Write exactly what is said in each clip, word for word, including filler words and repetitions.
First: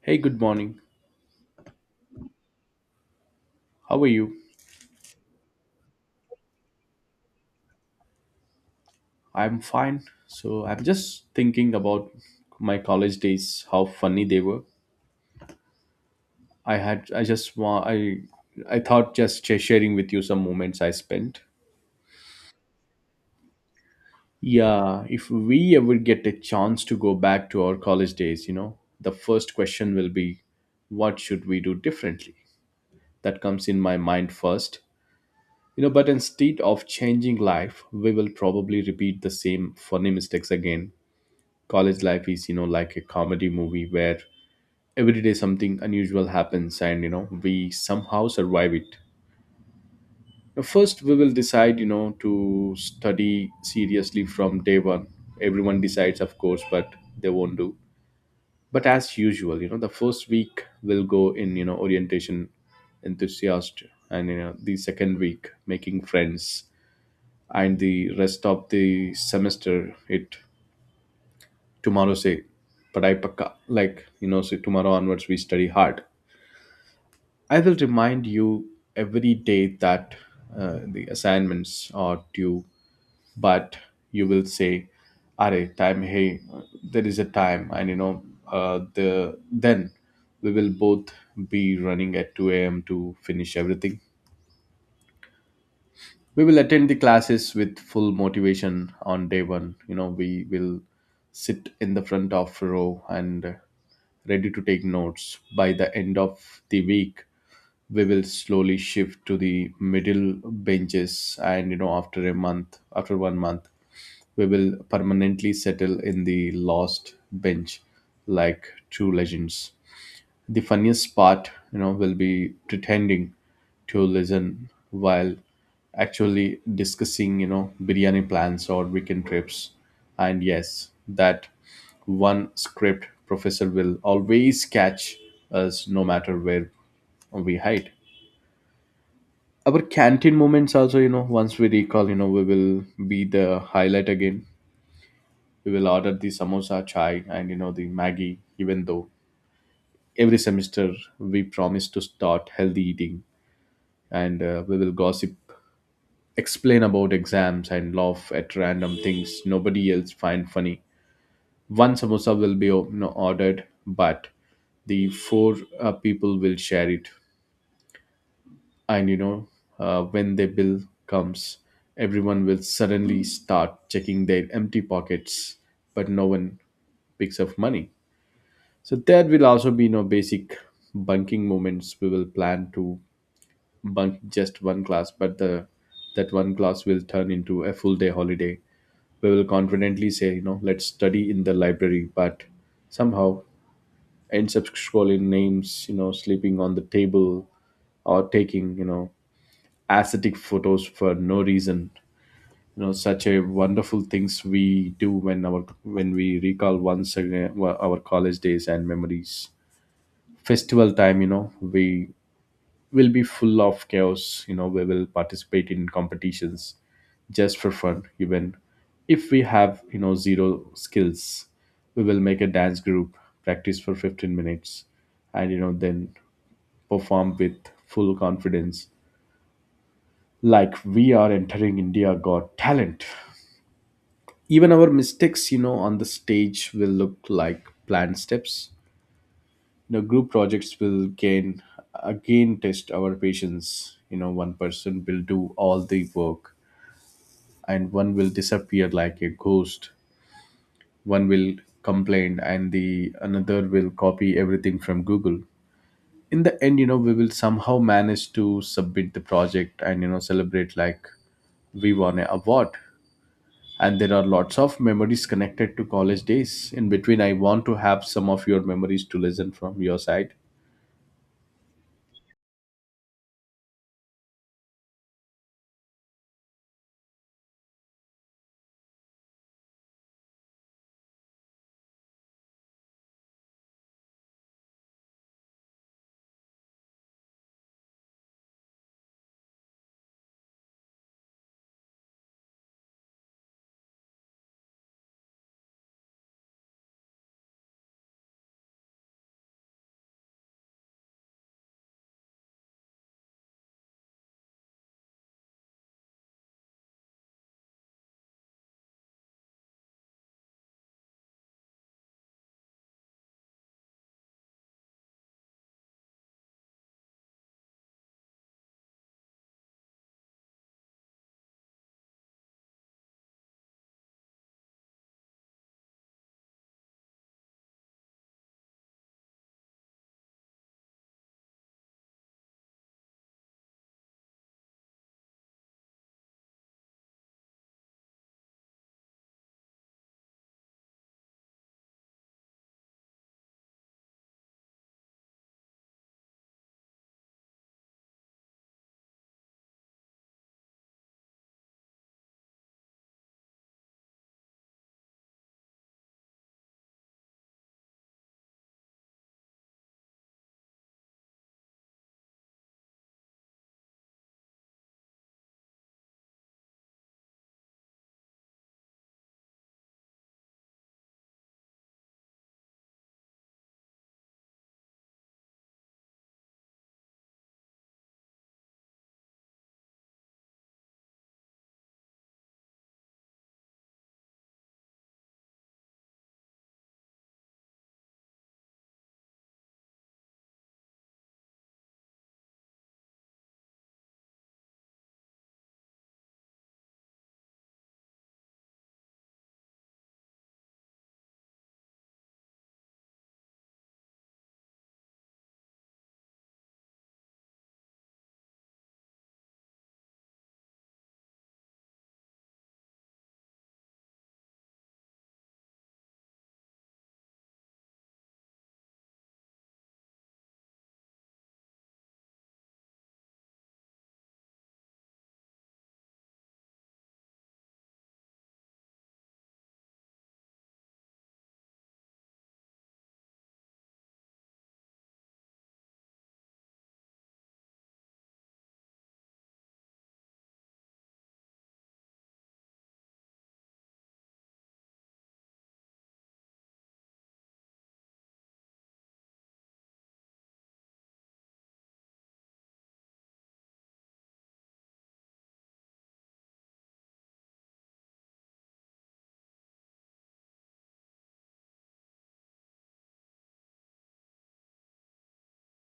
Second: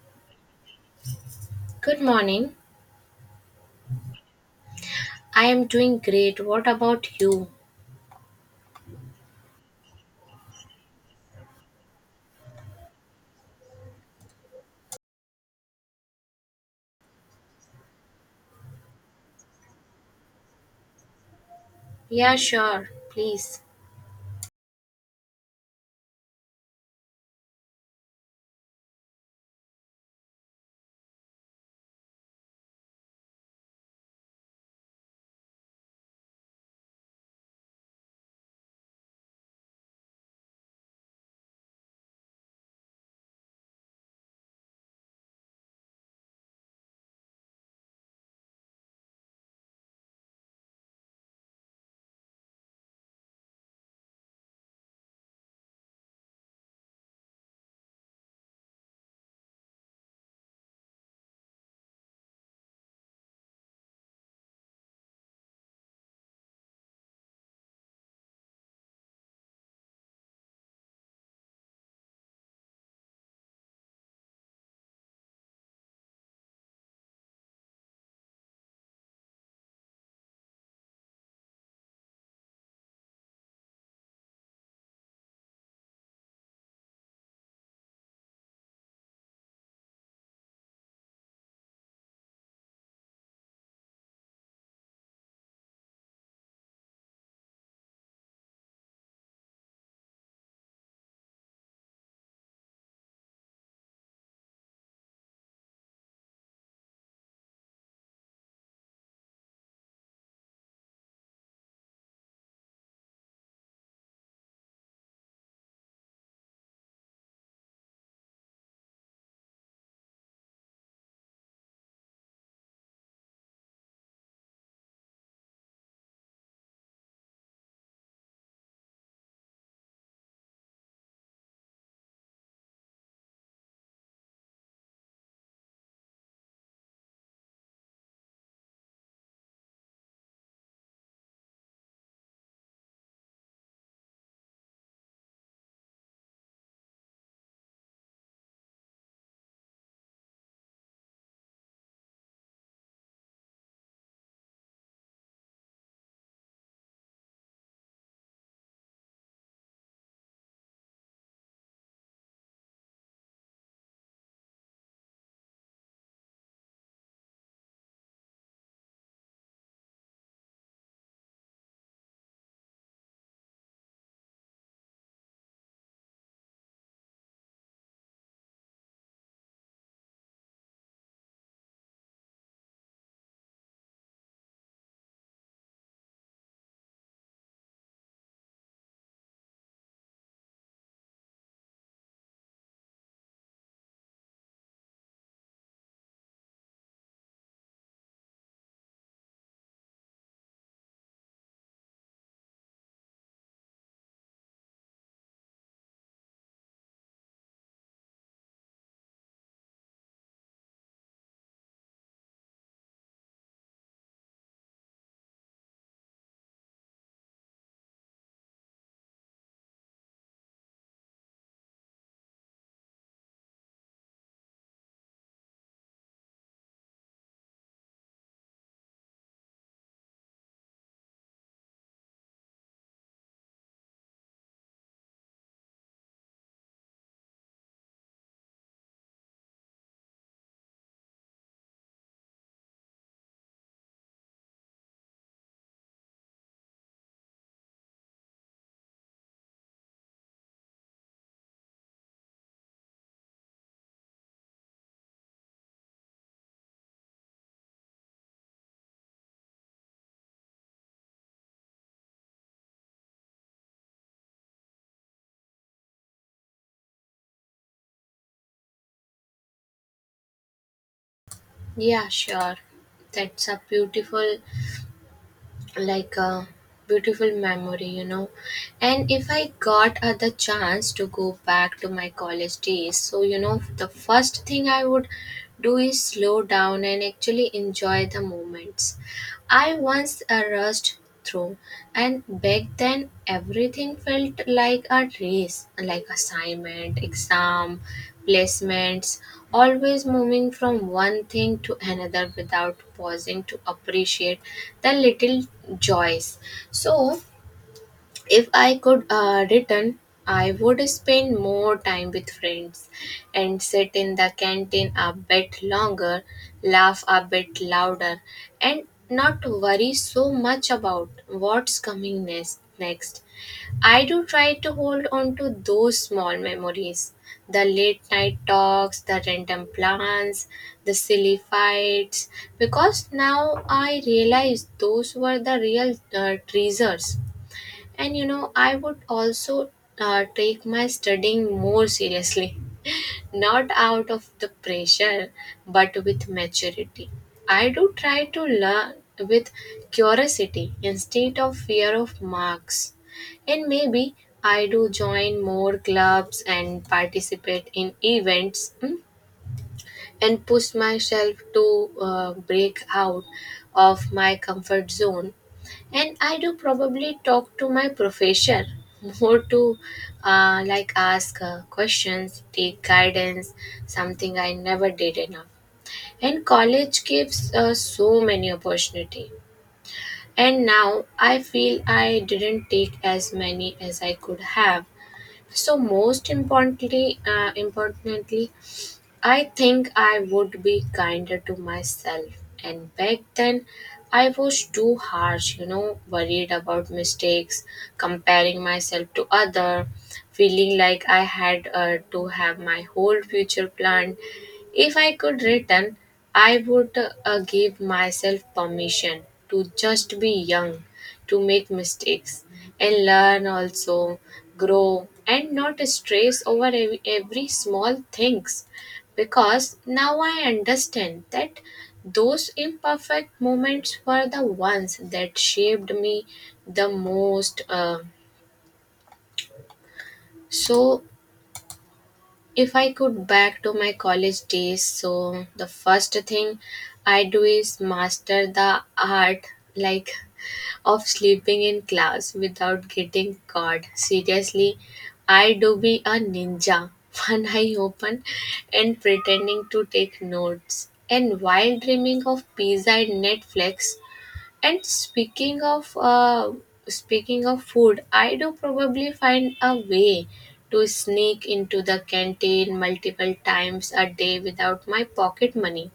Hey, good morning. Good morning. How are you? I am doing great. What about you? I'm fine. So I'm just thinking about my college days, how funny they were. I had I just want I I thought just sh- sharing with you some moments I spent. Yeah, sure. Please. Yeah, if we ever get a chance to go back to our college days, you know, the first question will be what should we do differently? That comes in my mind first. You know, but instead of changing life, we will probably repeat the same funny mistakes again. College life is, you know, like a comedy movie where every day something unusual happens, and you know, we somehow survive it. Now first, we will decide, you know, to study seriously from day one. Everyone decides, of course, but they won't do. But as usual, you know, the first week will go in, you know, orientation enthusiast, and you know, the second week making friends, and the rest of the semester it tomorrow say padai pakka, like you know, say tomorrow onwards we study hard. I will remind you every day that uh, the assignments are due, but you will say are time hey, there is a time, and you know, uh, the then we will both be running at two a.m to finish everything. We will attend the classes with full motivation. On day one, you know, we will sit in the front of row and ready to take notes. By the end of the week, we will slowly shift to the middle benches, and you know, after a month, after one month, we will permanently settle in the last bench, like true legends. The funniest part, you know, will be pretending to listen while actually discussing, you know, biryani plans or weekend trips. And yes, that one script professor will always catch us no matter where we hide. Our canteen moments also, you know, once we recall, you know, we will be the highlight again. We will order the samosa, chai, and, you know, the Maggie, even though every semester we promise to start healthy eating. And uh, we will gossip, explain about exams, and laugh at random things nobody else find funny. One samosa will be, you know, ordered, but the four uh, people will share it. And you know, uh, when the bill comes, everyone will suddenly start checking their empty pockets, but no one picks up money. So there will also be no basic bunking moments. We will plan to bunk just one class, but the that one class will turn into a full day holiday. We will confidently say, you know, let's study in the library, but somehow ends up scrolling names, you know, sleeping on the table or taking, you know, aesthetic photos for no reason. You know, such a wonderful things we do when our when we recall once again wa- our college days and memories. Festival time, you know, we will be full of chaos. You know, we will participate in competitions just for fun, even if we have, you know, zero skills. We will make a dance group, practice for fifteen minutes, and you know, then perform with full confidence, like we are entering India Got Talent. Even our mistakes, you know, on the stage will look like planned steps. You know, group projects will gain, again test our patience. You know, one person will do all the work, and one will disappear like a ghost, one will complain, and the another will copy everything from Google. In the end, you know, we will somehow manage to submit the project, and you know, celebrate like we won an award. And there are lots of memories connected to college days. In between, I want to have some of your memories to listen from your side. Yeah, sure. That's a beautiful, like a beautiful memory, you know. And if I got uh, the chance to go back to my college days, so you know, the first thing I would do is slow down and actually enjoy the moments. I once uh, rushed through. And back then, everything felt like a race, like assignment, exam, placements, always moving from one thing to another without pausing to appreciate the little joys. So, if I could uh, return, I would spend more time with friends and sit in the canteen a bit longer, laugh a bit louder, and not worry so much about what's coming next. Next, I do try to hold on to those small memories, the late night talks, the random plans, the silly fights, because now I realize those were the real uh, treasures. And you know, I would also uh, take my studying more seriously, not out of the pressure, but with maturity. I do try to learn with curiosity instead of fear of marks. And maybe I do join more clubs and participate in events, mm, and push myself to uh, break out of my comfort zone. And I do probably talk to my professor more to uh, like ask uh, questions, take guidance, something I never did enough. And college gives uh, so many opportunity. And now I feel I didn't take as many as I could have. So most importantly, uh, importantly, I think I would be kinder to myself. And back then, I was too harsh, you know, worried about mistakes, comparing myself to other, feeling like I had uh, to have my whole future planned. If I could return, I would uh, give myself permission to just be young, to make mistakes and learn also, grow and not stress over ev- every small things, because now I understand that those imperfect moments were the ones that shaped me the most. Uh, so, if I could back to my college days, so the first thing I do is master the art, like, of sleeping in class without getting caught. Seriously, I do be a ninja, one eye open and pretending to take notes, and while dreaming of pizza and Netflix. And speaking of uh, speaking of food, I do probably find a way to sneak into the canteen multiple times a day without my pocket money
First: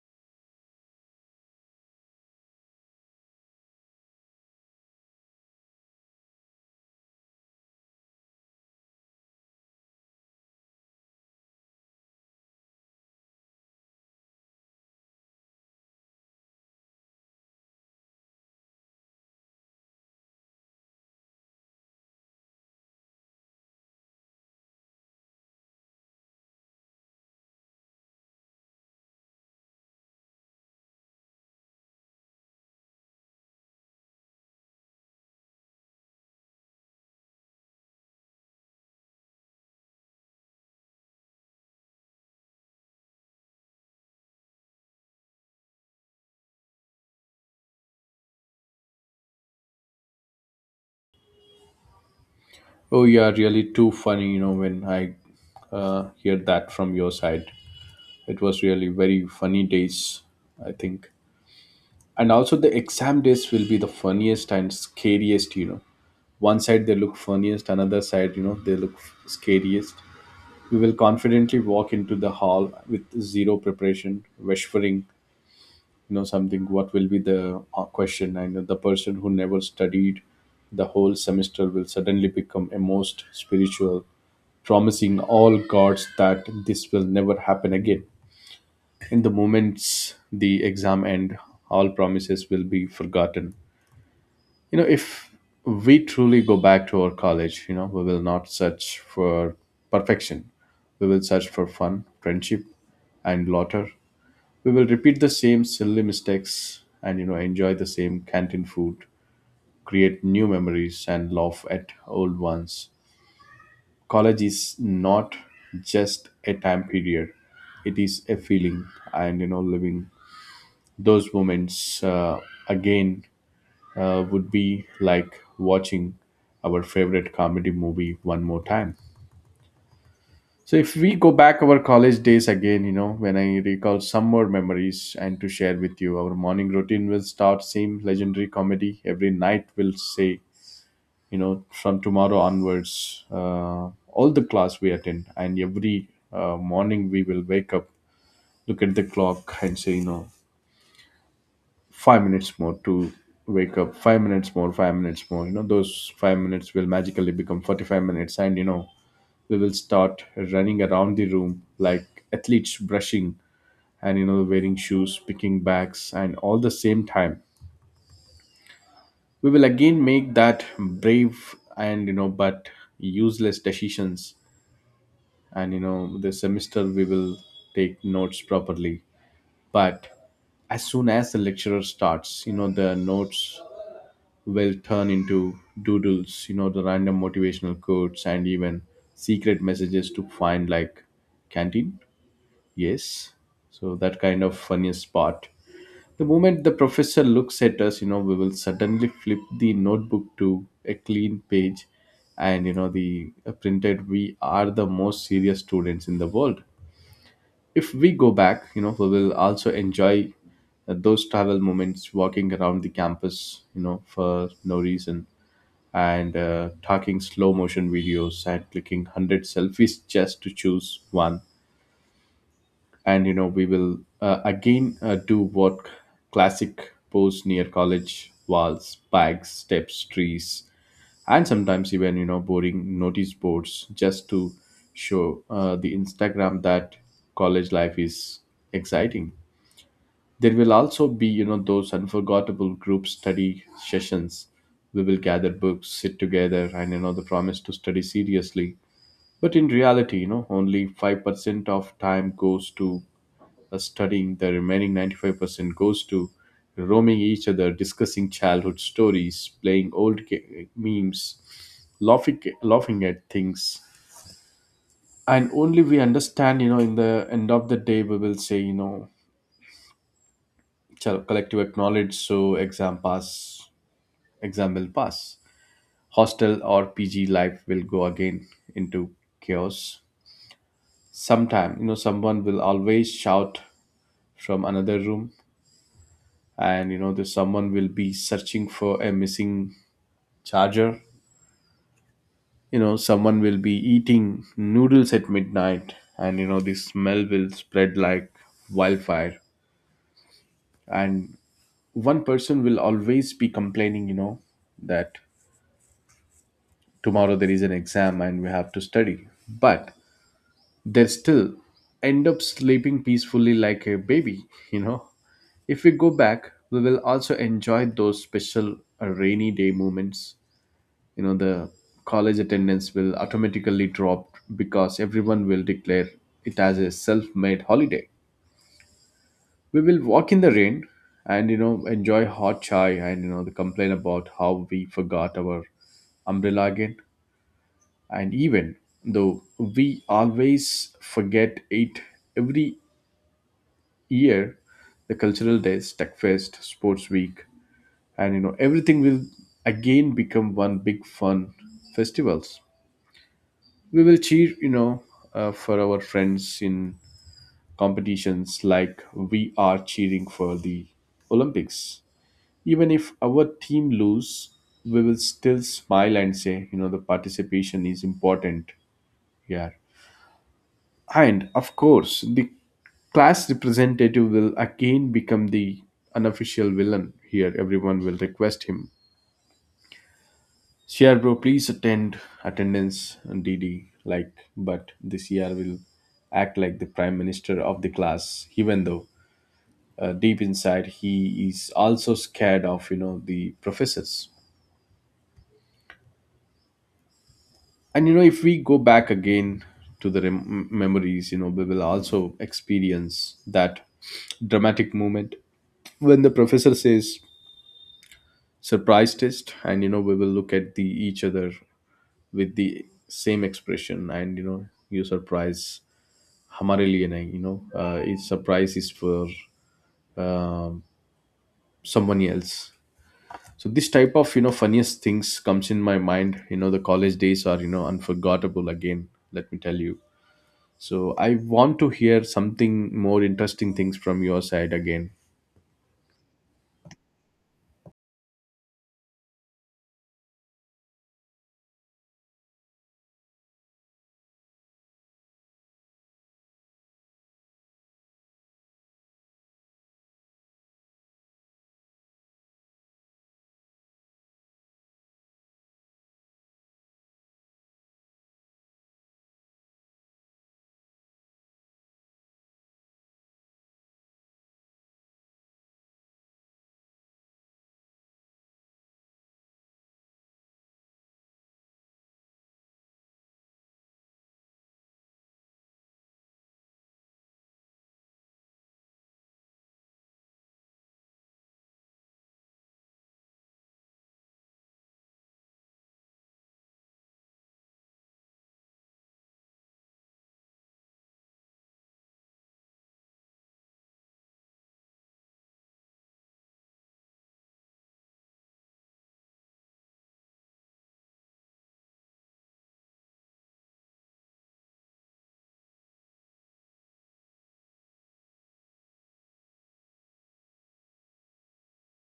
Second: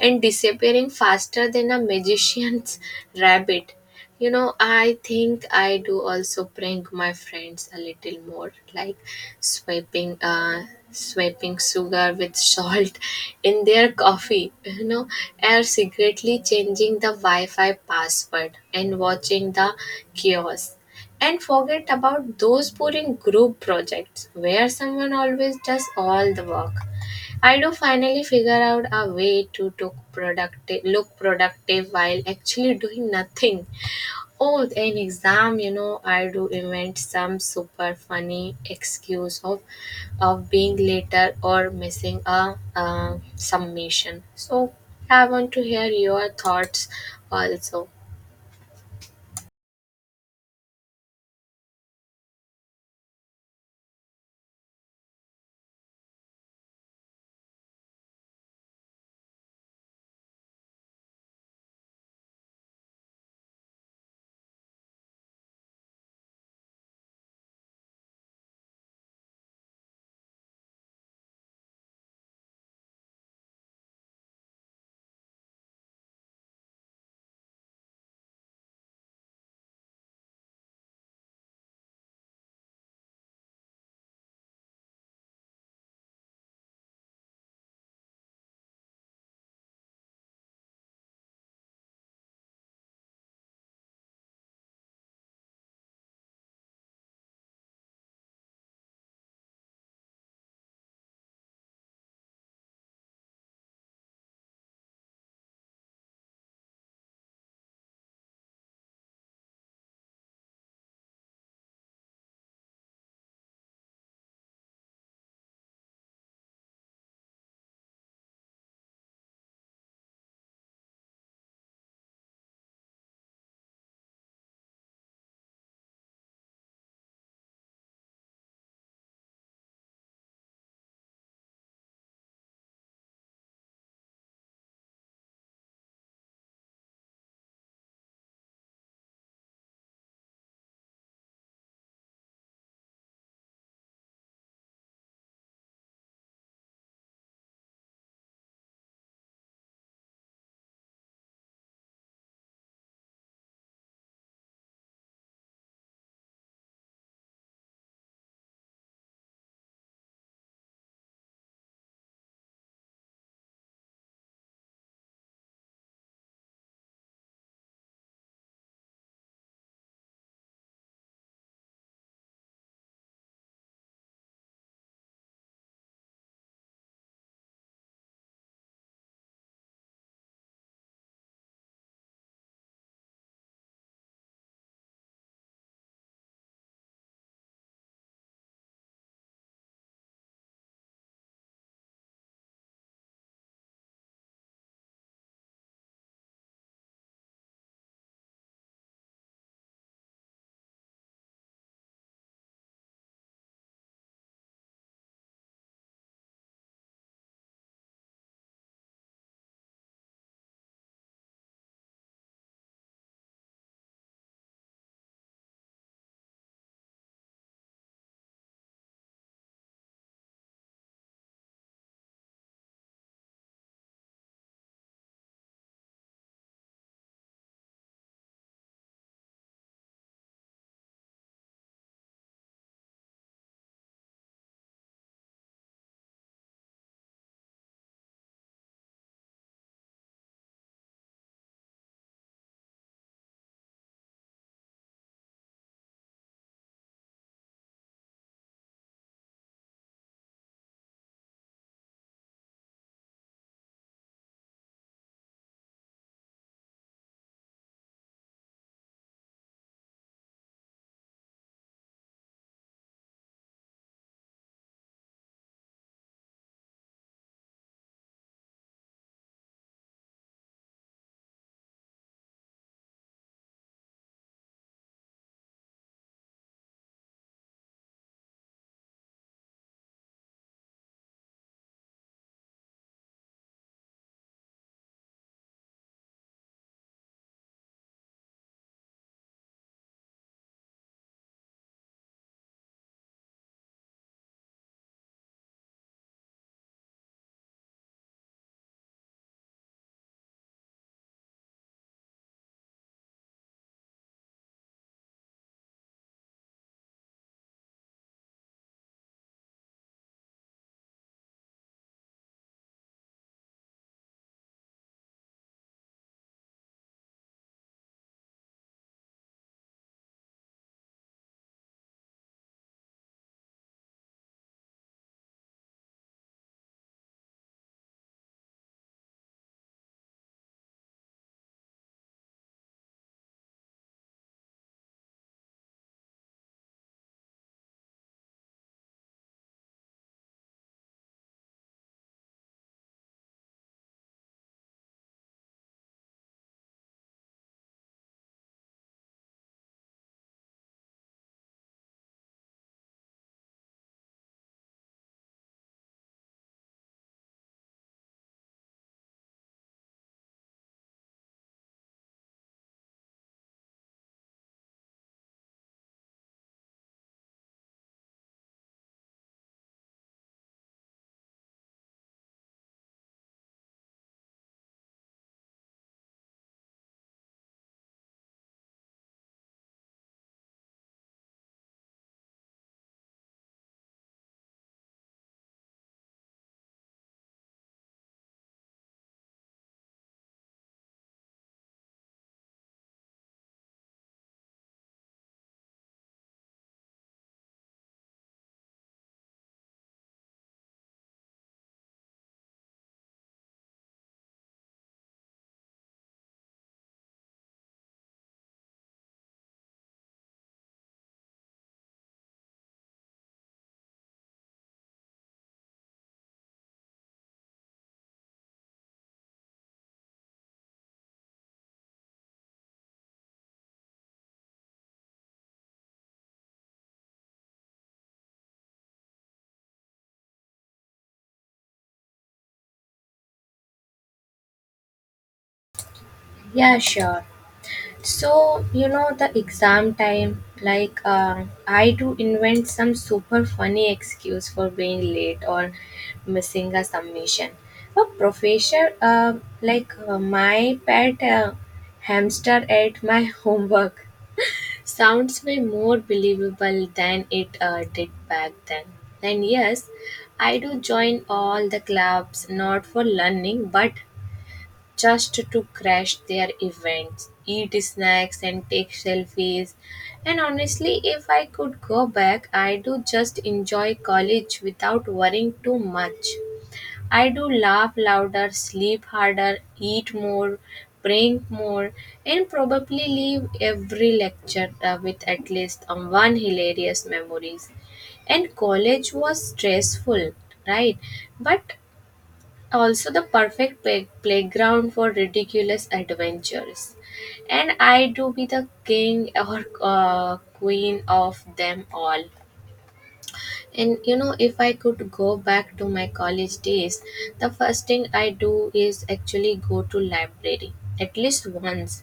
and disappearing faster than a magician's rabbit. You know, I think I do also prank my friends a little more, like swiping, uh, swiping sugar with salt in their coffee. You know, or secretly changing the Wi-Fi password and watching the chaos. And forget about those boring group projects where someone always does all the work. I do finally figure out a way to took productive, look productive while actually doing nothing. Oh, in exam, you know, I do invent some super funny excuse of of being later or missing a, uh submission. So I want to hear your thoughts also. Oh, you are really too funny, you know. When I uh, hear that from your side, it was really very funny days, I think. And also the exam days will be the funniest and scariest, you know. One side they look funniest, another side, you know, they look scariest. You will confidently walk into the hall with zero preparation, whispering, you know, something what will be the uh, question. And the person who never studied the whole semester will suddenly become a most spiritual, promising all gods that this will never happen again. In the moments the exam end, all promises will be forgotten. You know, if we truly go back to our college, you know, we will not search for perfection. We will search for fun, friendship, and laughter. We will repeat the same silly mistakes, and you know, enjoy the same canteen food, create new memories, and laugh at old ones. College is not just a time period, it is a feeling. And you know, living those moments uh, again uh, would be like watching our favorite comedy movie one more time. So if we go back our college days again, you know, when I recall some more memories and to share with you, our morning routine will start same legendary comedy. Every night will say, you know, from tomorrow onwards, uh, all the class we attend. And every uh, morning we will wake up, look at the clock and say, you know, five minutes more to wake up, five minutes more, five minutes more. You know, those five minutes will magically become forty-five minutes. And you know, we will start running around the room like athletes, brushing, and you know, wearing shoes, picking bags, and all the same time. We will again make that brave and you know, but useless decisions. And you know, the semester we will take notes properly, but as soon as the lecturer starts, you know, the notes will turn into doodles, you know, the random motivational quotes and even secret messages to find like canteen. Yes. So that kind of funniest part. The moment the professor looks at us, you know, we will suddenly flip the notebook to a clean page, and you know, the uh, printed we are the most serious students in the world. If we go back, you know, we will also enjoy uh, those travel moments, walking around the campus, you know, for no reason, and uh, talking slow motion videos and clicking one hundred selfies just to choose one. And you know, we will uh, again uh, do what, classic pose near college walls, bags, steps, trees, and sometimes even, you know, boring notice boards, just to show uh, the Instagram that college life is exciting. There will also be, you know, those unforgettable group study sessions. We will gather books, sit together, and you know, the promise to study seriously. But in reality, you know, only five percent of time goes to uh, studying, the remaining ninety-five percent goes to roaming each other, discussing childhood stories, playing old ga- memes, laughing, laughing at things. And only we understand, you know, in the end of the day, we will say, you know, chal- collective acknowledge so exam pass, exam will pass. Hostel or P G life will go again into chaos. Sometime, you know, someone will always shout from another room, and you know, the someone will be searching for a missing charger. You know, someone will be eating noodles at midnight, and you know, the smell will spread like wildfire. And one person will always be complaining, you know, that tomorrow there is an exam and we have to study. But they still end up sleeping peacefully like a baby, you know. If we go back, we will also enjoy those special uh, rainy day moments. You know, the college attendance will automatically drop because everyone will declare it as a self made holiday. We will walk in the rain and, you know, enjoy hot chai and, you know, complain about how we forgot our umbrella again, and even though we always forget it every year. The cultural days, tech fest, sports week, and you know, everything will again become one big fun festivals. We will cheer, you know, uh, for our friends in competitions, like we are cheering for the Olympics. Even if our team lose, we will still smile and say, you know, the participation is important. Yeah. And of course, the class representative will again become the unofficial villain here. Everyone will request him, C R bro, please attend attendance and D D. Like, but the C R will act like the prime minister of the class, even though uh, deep inside he is also scared of, you know, the professors. And you know, if we go back again to the rem- memories, you know, we will also experience that dramatic moment when the professor says surprise test, and you know we will look at the each other with the same expression. And you know, you surprise hamare liye nahi, you know, uh, it's surprise is for um, someone else. So this type of, you know, funniest things comes in my mind. You know, the college days are, you know, unforgettable. Again let me tell you, so I want to hear something more interesting things from your side again. Yeah, sure. So, you know, the exam time, like, um, I do invent some super funny excuse for being late or missing a submission. A professor, uh, like uh, my pet uh, hamster ate my homework, sounds way more believable than it uh, did back then. And yes, I do join all the clubs, not for learning, but just to crash their events, eat snacks, and take selfies. And honestly, if I could go back, I do just enjoy college without worrying too much. I do laugh louder, sleep harder, eat more, drink more, and probably leave every lecture uh, with at least um, one hilarious memories. And college was stressful, right? But also the perfect play- playground for ridiculous adventures, and I do be the king or uh, queen of them all. And you know, if I could go back to my college days, the first thing I do is actually go to library at least once,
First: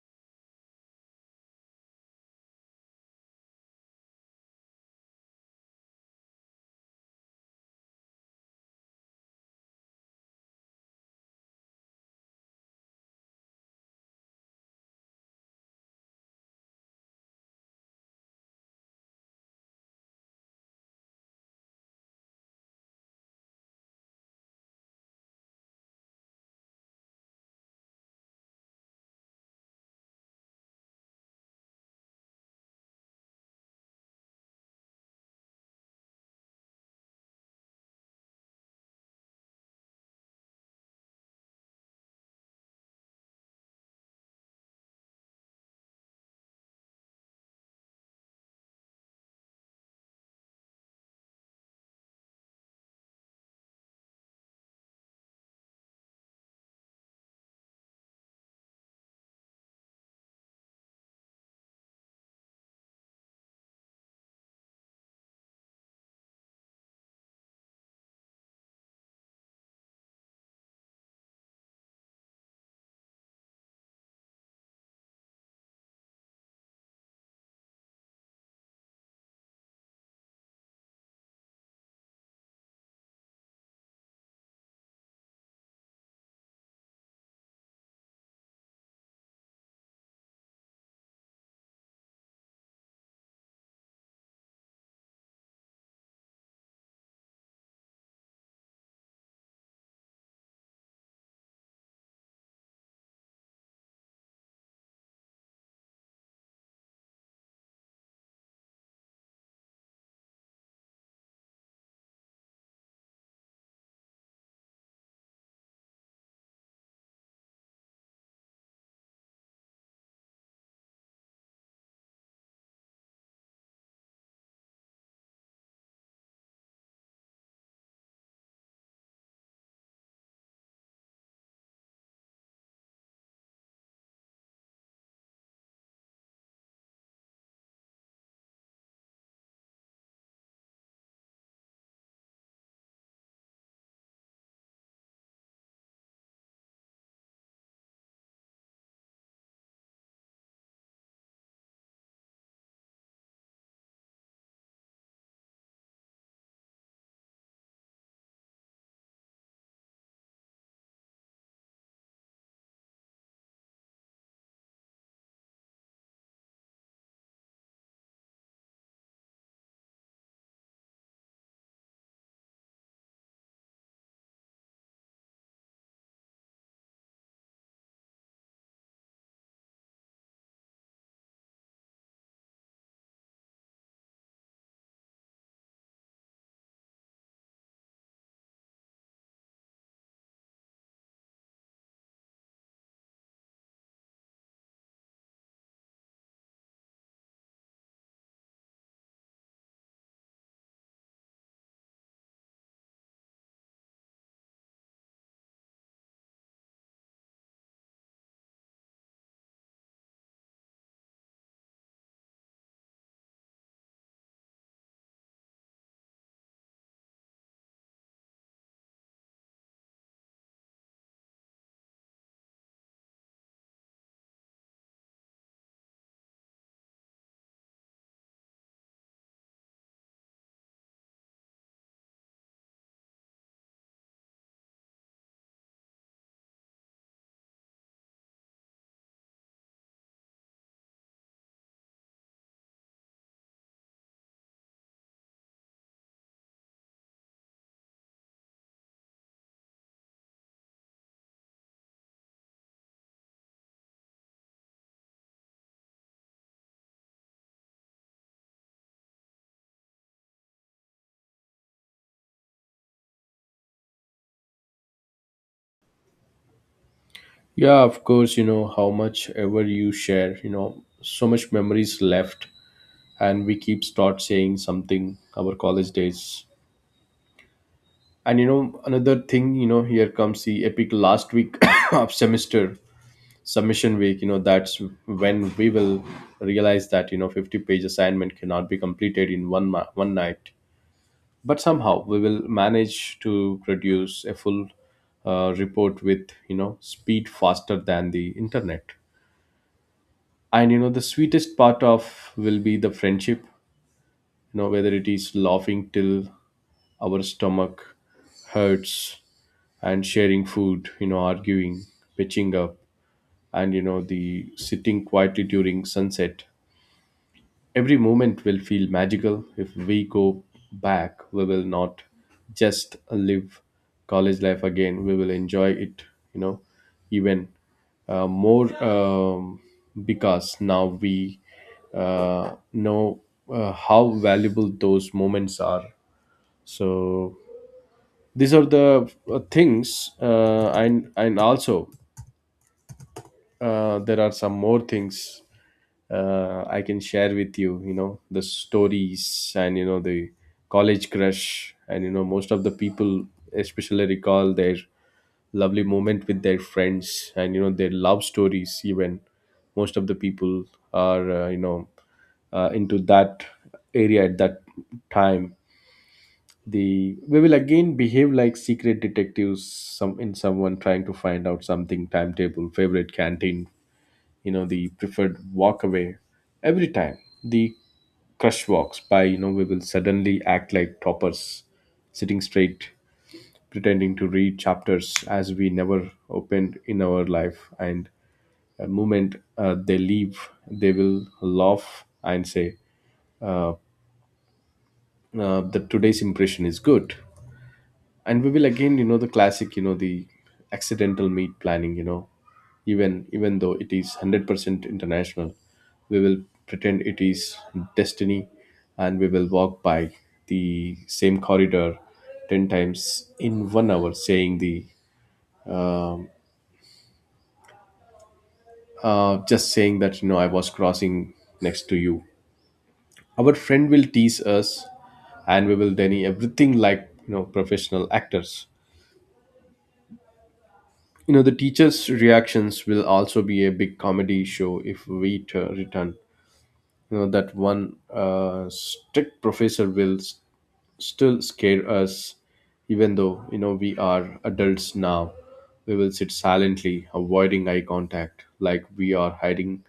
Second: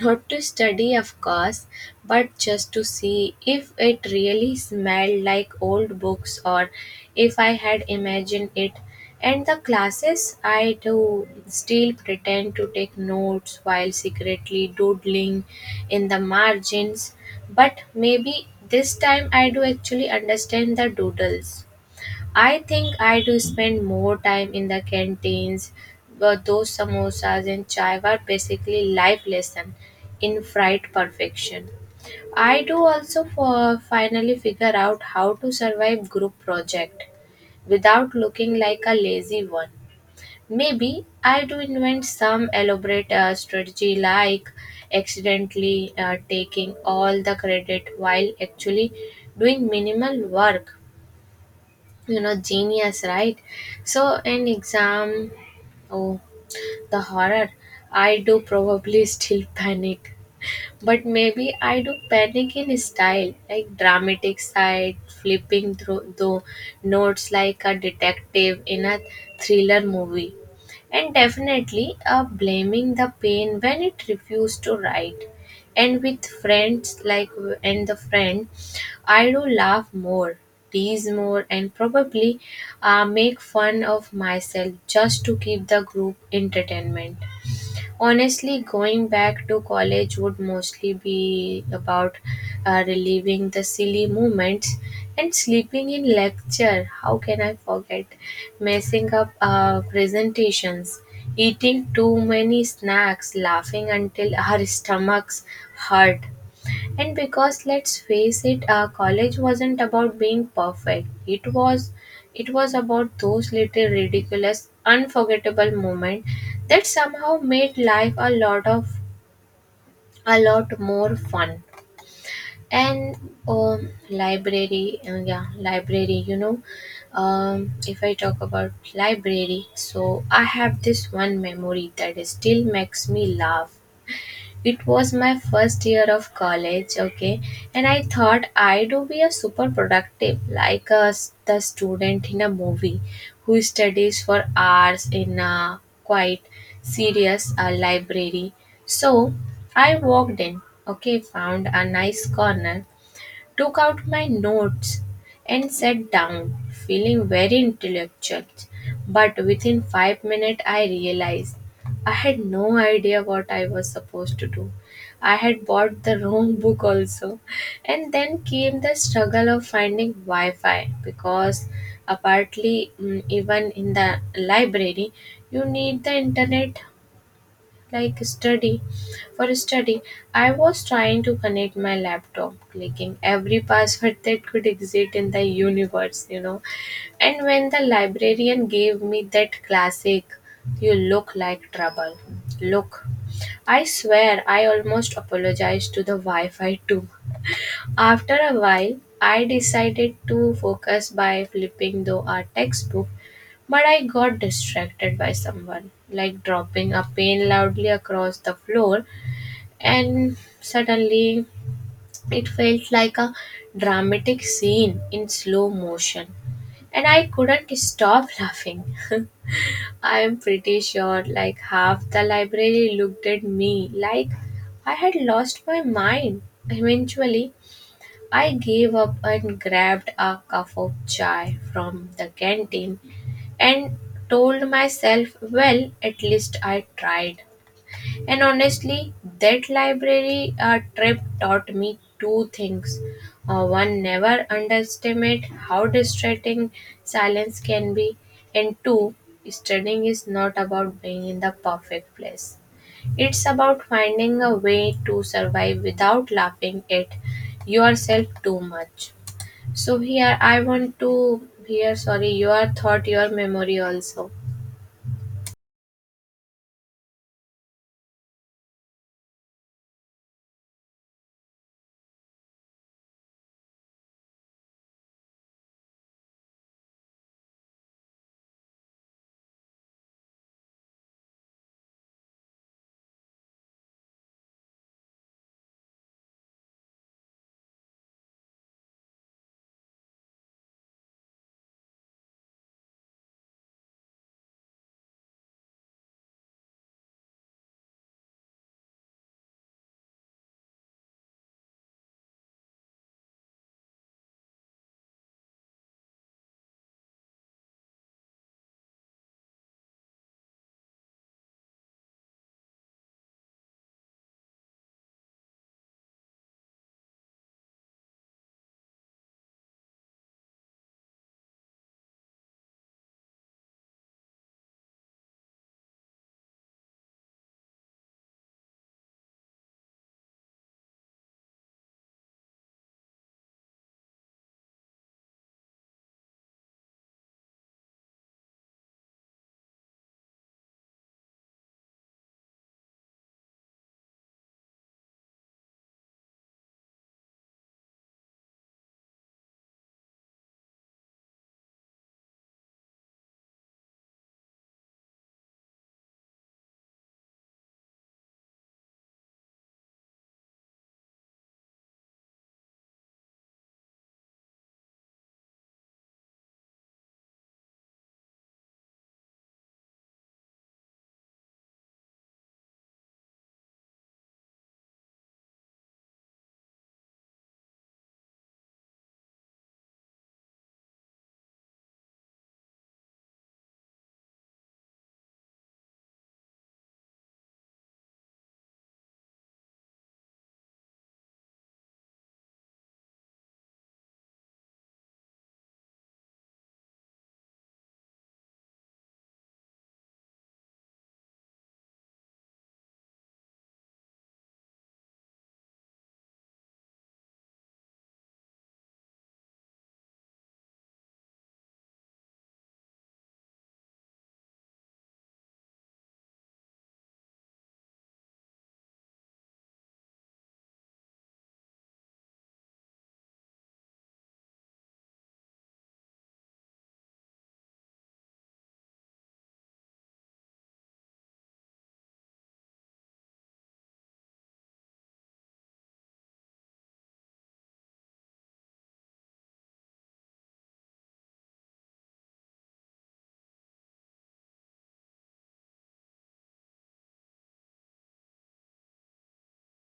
not to study, of course, but just to see if it really smelled like old books or if I had imagined it. And the classes, I do still pretend to take notes while secretly doodling in the margins, but maybe this time I do actually understand the doodles. I think I do spend more time in the canteens, but those samosas and chai were basically life lesson in fried perfection. I do also for finally figure out how to survive group project without looking like a lazy one. Maybe I do invent some elaborate uh, strategy, like accidentally uh, taking all the credit while actually doing minimal work. You know, genius, right? So in exam, oh, the horror, I do probably still panic, but maybe I do panic in style, like dramatic side, flipping through the notes like a detective in a thriller movie. And definitely uh, blaming the pain when it refused to write. And with friends like and the friend, I do laugh more, tease more, and probably uh, make fun of myself just to keep the group entertainment. Honestly, going back to college would mostly be about uh, reliving the silly moments and sleeping in lecture. How can I forget? Messing up uh, presentations, eating too many snacks, laughing until our stomachs hurt, and because let's face it, uh, college wasn't about being perfect. It was it was about those little ridiculous, unforgettable moments that somehow made life a lot of a lot more fun. And um, library, uh, yeah, library. You know, um, if I talk about library, so I have this one memory that still makes me laugh. It was my first year of college, okay, and I thought I do be a super productive, like a, s- the student in a movie who studies for hours in a quite serious uh, library. So I walked in, okay, found a nice corner, took out my notes, and sat down, feeling very intellectual. But within five minutes, I realized I had no idea what I was supposed to do. I had bought the wrong book also. And then came the struggle of finding Wi Fi because, apparently, mm, even in the library, you need the internet, like study for study. I was trying to connect my laptop, clicking every password that could exist in the universe, you know. And when the librarian gave me that classic "you look like trouble" look, I swear I almost apologized to the Wi-Fi too. After a while, I decided to focus by flipping through a textbook, but I got distracted by someone, like dropping a pen loudly across the floor, and suddenly it felt like a dramatic scene in slow motion. And I couldn't stop laughing. I am pretty sure like half the library looked at me like I had lost my mind. Eventually, I gave up and grabbed a cup of chai from the canteen and told myself, well, at least I tried. And honestly, that library uh, trip taught me two things. Uh, one, never underestimate how distracting silence can be, and two, studying is not about being in the perfect place. It's about finding a way to survive without laughing at yourself too much. So here I want to hear, sorry, your thought your memory also. Yeah, of course, you know, how much ever you share, you know, so much memories left and we keep start saying something our college days. And you know, another thing, you know, here comes the epic last week of semester submission week, you know, that's when we will realize that, you know, fifty page assignment cannot be completed in one ma- one night. But somehow we will manage to produce a full uh, report with, you know, speed faster than the internet. And you know, the sweetest part of will be the friendship, you know, whether it is laughing till our stomach hurts and sharing food, you know, arguing, pitching up, and you know, the sitting quietly during sunset. Every moment will feel magical. If we go back, we will not just live college life again, we will enjoy it, you know, even uh, more um, because now we uh, know uh, how valuable those moments are. So these are the uh, things, uh, and, and also uh, there are some more things uh, I can share with you, you know, the stories and, you know, the college crush. And, you know, most of the people especially recall their lovely moment with their friends and, you know, their love stories, even. Most of the people are, uh, you know, uh, into that area at that time. The we will again behave like secret detectives, some in someone trying to find out something, timetable, favorite canteen, you know, the preferred walk away. Every time the crush walks by, you know, we will suddenly act like toppers, sitting straight, pretending to read chapters as we never opened in our life. And the moment uh, they leave, they will laugh and say uh, uh, that today's impression is good. And we will again, you know, the classic, you know, the accidental meat planning, you know, even even though it is one hundred percent international, we will pretend it is destiny. And we will walk by the same corridor ten times in one hour saying the um, uh, just saying that, you know, I was crossing next to you. Our friend will tease us and we will deny everything like, you know, professional actors. You know, the teachers' reactions will also be a big comedy show if we t- return. You know, that one uh, strict professor will s- still scare us, even though, you know, we are adults now. We will sit silently, avoiding eye contact, like we are hiding,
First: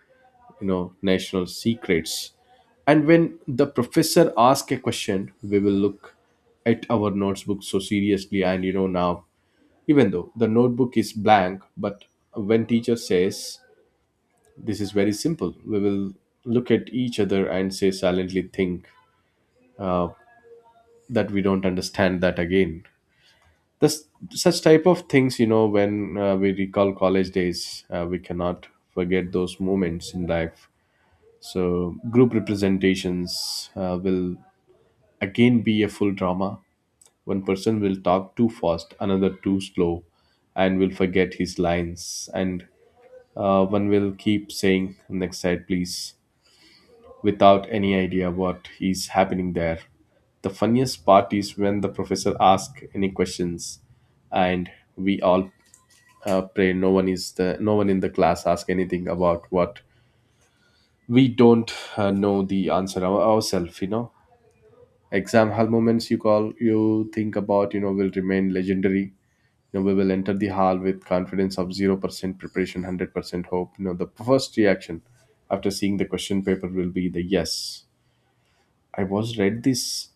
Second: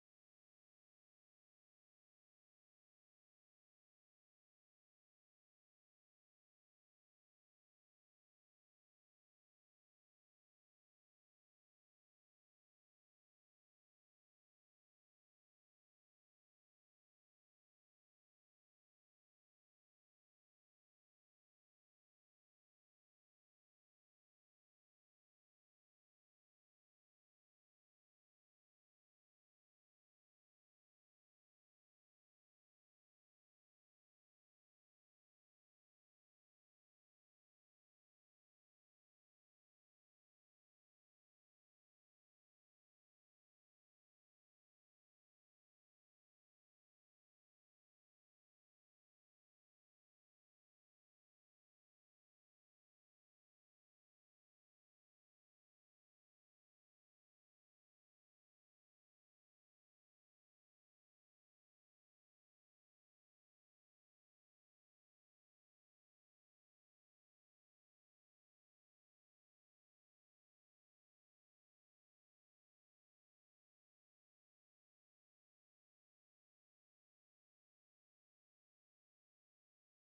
you know, national secrets. And when the professor asks a question, we will look at our notebook so seriously. And you know, now even though the notebook is blank, but when teacher says this is very simple, we will look at each other and say silently think uh, that we don't understand that again. This such type of things, you know, when uh, we recall college days, uh, we cannot forget those moments in life. So group representations uh, will again be a full drama. One person will talk too fast, another too slow, and will forget his lines. And uh, one will keep saying, "Next slide, please," without any idea what is happening there. The funniest part is when the professor asks any questions and we all uh, pray no one is the no one in the class ask anything about what we don't uh, know the answer our, ourselves, you know. Exam hall moments you call you think about, you know, will remain legendary. You know, we will enter the hall with confidence of zero percent preparation, one hundred percent hope. You know, the first reaction after seeing the question paper will be the yes. I was read this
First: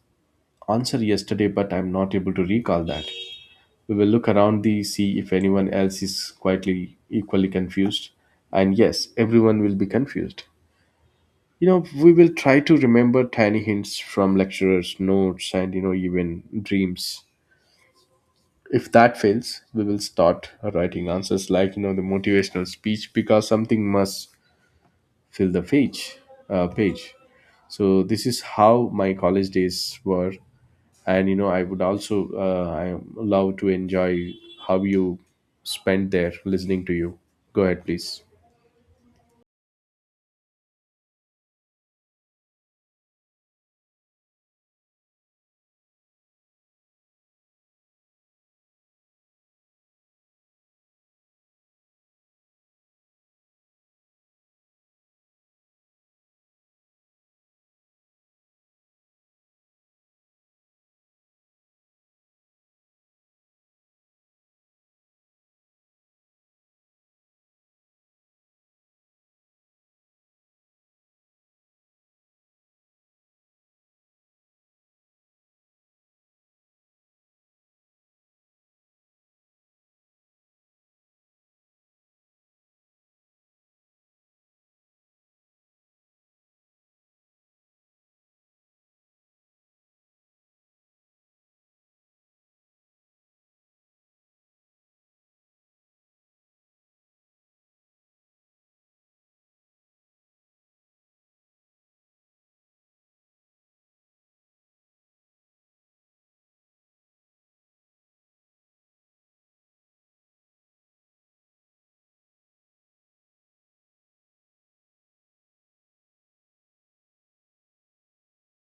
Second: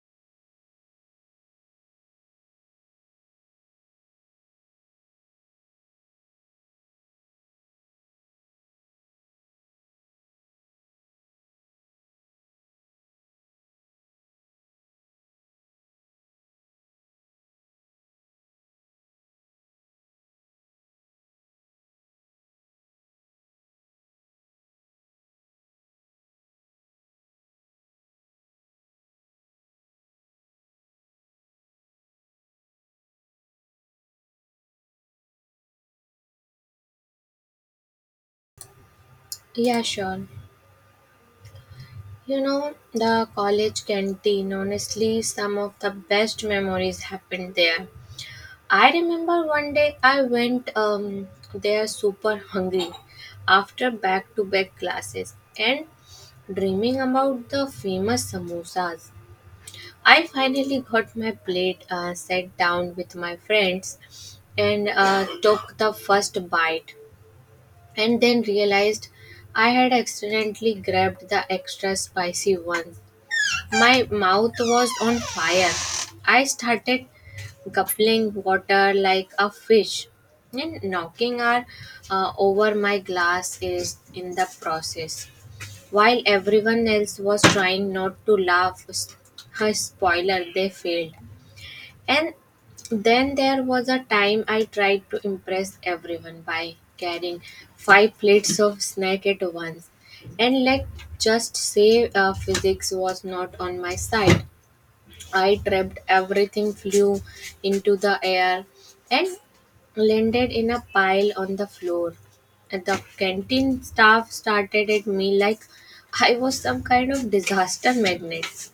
answer yesterday, but I'm not able to recall that. We will look around the see if anyone else is quietly equally confused. And yes, everyone will be confused. You know, we will try to remember tiny hints from lecturers, notes, and you know, even dreams. If that fails, we will start writing answers like, you know, the motivational speech, because something must fill the page uh, page So this is how my college days were. And you know, I would also uh, I love to enjoy how you spent there. Listening to you, go ahead please. Yeah, sure. You know, the college canteen, honestly some of the best memories happened there. I remember one day I went um there super hungry after back to back classes and dreaming about the famous samosas. I finally got my plate, uh, sat down with my friends, and uh, took the first bite, and then realized I had accidentally grabbed the extra spicy one. My mouth was on fire. I started guzzling water like a fish and knocking her uh, over my glass is in the process. While everyone else was trying not to laugh, s- her spoiler, they failed. And then there was a time I tried to impress everyone by carrying five plates of snack at once. And let's just say uh, physics was not on my side. I tripped, everything flew into the air and landed in a pile on the floor. And the canteen staff started at me like I was some kind of disaster magnet.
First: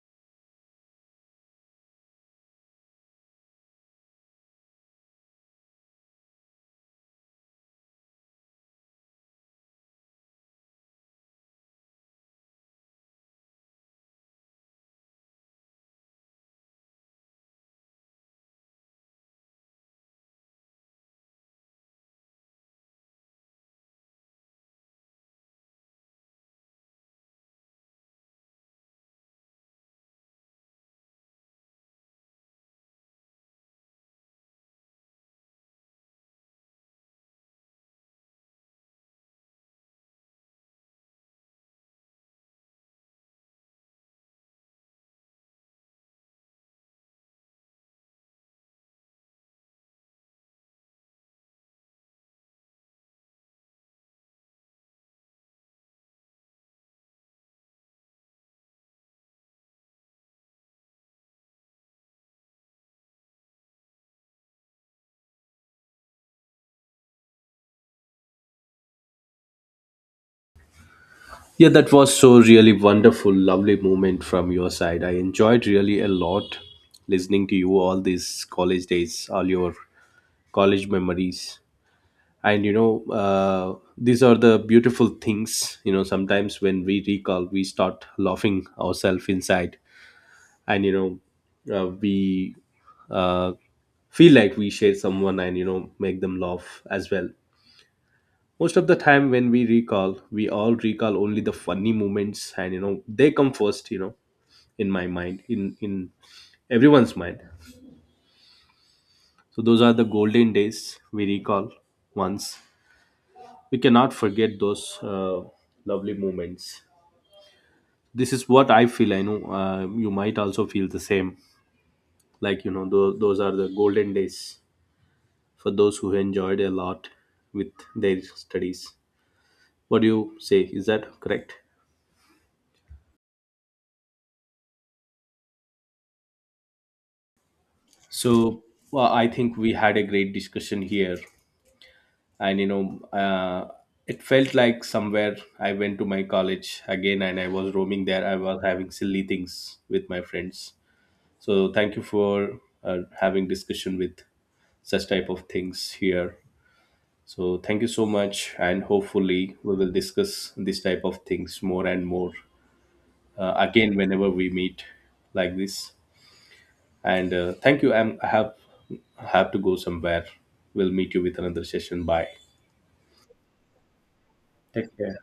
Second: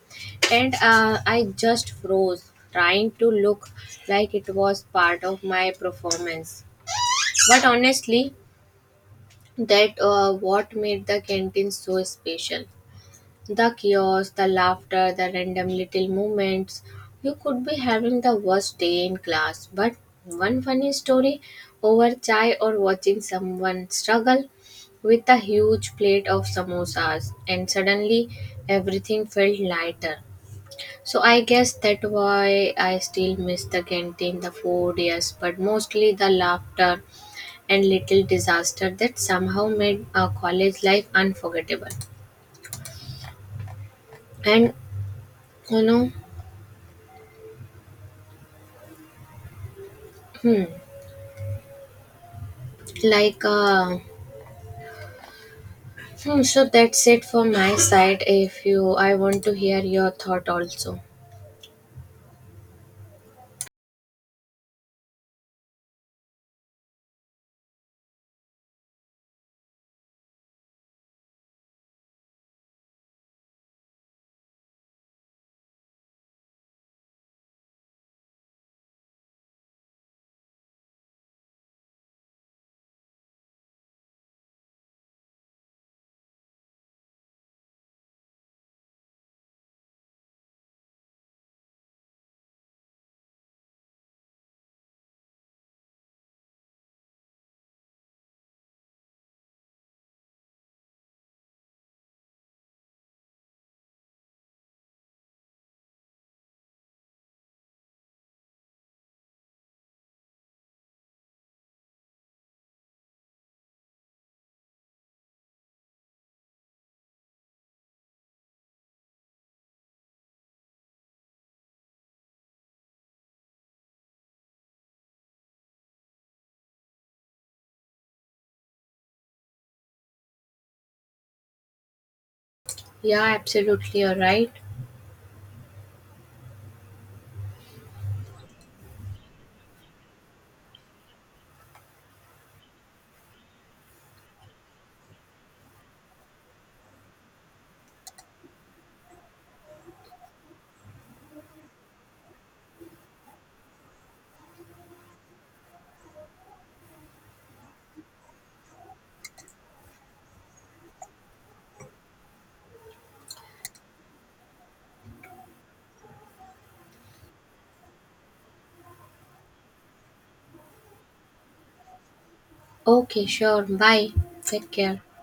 And uh, I just froze, trying to look like it was part of my performance. But honestly, that uh, what made the canteen so special. The chaos, the laughter, the random little moments. You could be having the worst day in class, but one funny story over chai or watching someone struggle with a huge plate of samosas, and suddenly everything felt lighter. So I guess that why I still miss the canteen, the food, yes, but mostly the laughter and little disaster that somehow made our college life unforgettable. And you know, hmm, like uh, hmm, so that's it for my side. If you I want to hear your thought also. Yeah, that was so really wonderful lovely moment from your side. I enjoyed really a lot listening to you, all these college days, all your college memories. And you know, uh, these are the beautiful things. You know, sometimes when we recall, we start laughing ourselves inside. And you know, uh, we uh, feel like we share someone and, you know, make them laugh as well. Most of the time when we recall, we all recall only the funny moments. And you know, they come first, you know, in my mind, in in everyone's mind. So those are the golden days we recall. Once, we cannot forget those uh, lovely moments. This is what I feel. I know, uh, you might also feel the same, like you know, th- those are the golden days for those who enjoyed a lot with their studies. What do you say, is that correct? Yeah, absolutely. All right. So well, I think we had a great discussion here. And you know, uh, it felt like somewhere I went to my college again and I was roaming there, I was having silly things with my friends. So thank you for uh, having discussion with such type of things here. So thank you so much, and hopefully we will discuss this type of things more and more uh, again whenever we meet like this. And uh, thank you. I'm, I have have to go somewhere. We'll meet you with another session. Bye. Okay, sure. Bye. Take Take care. care.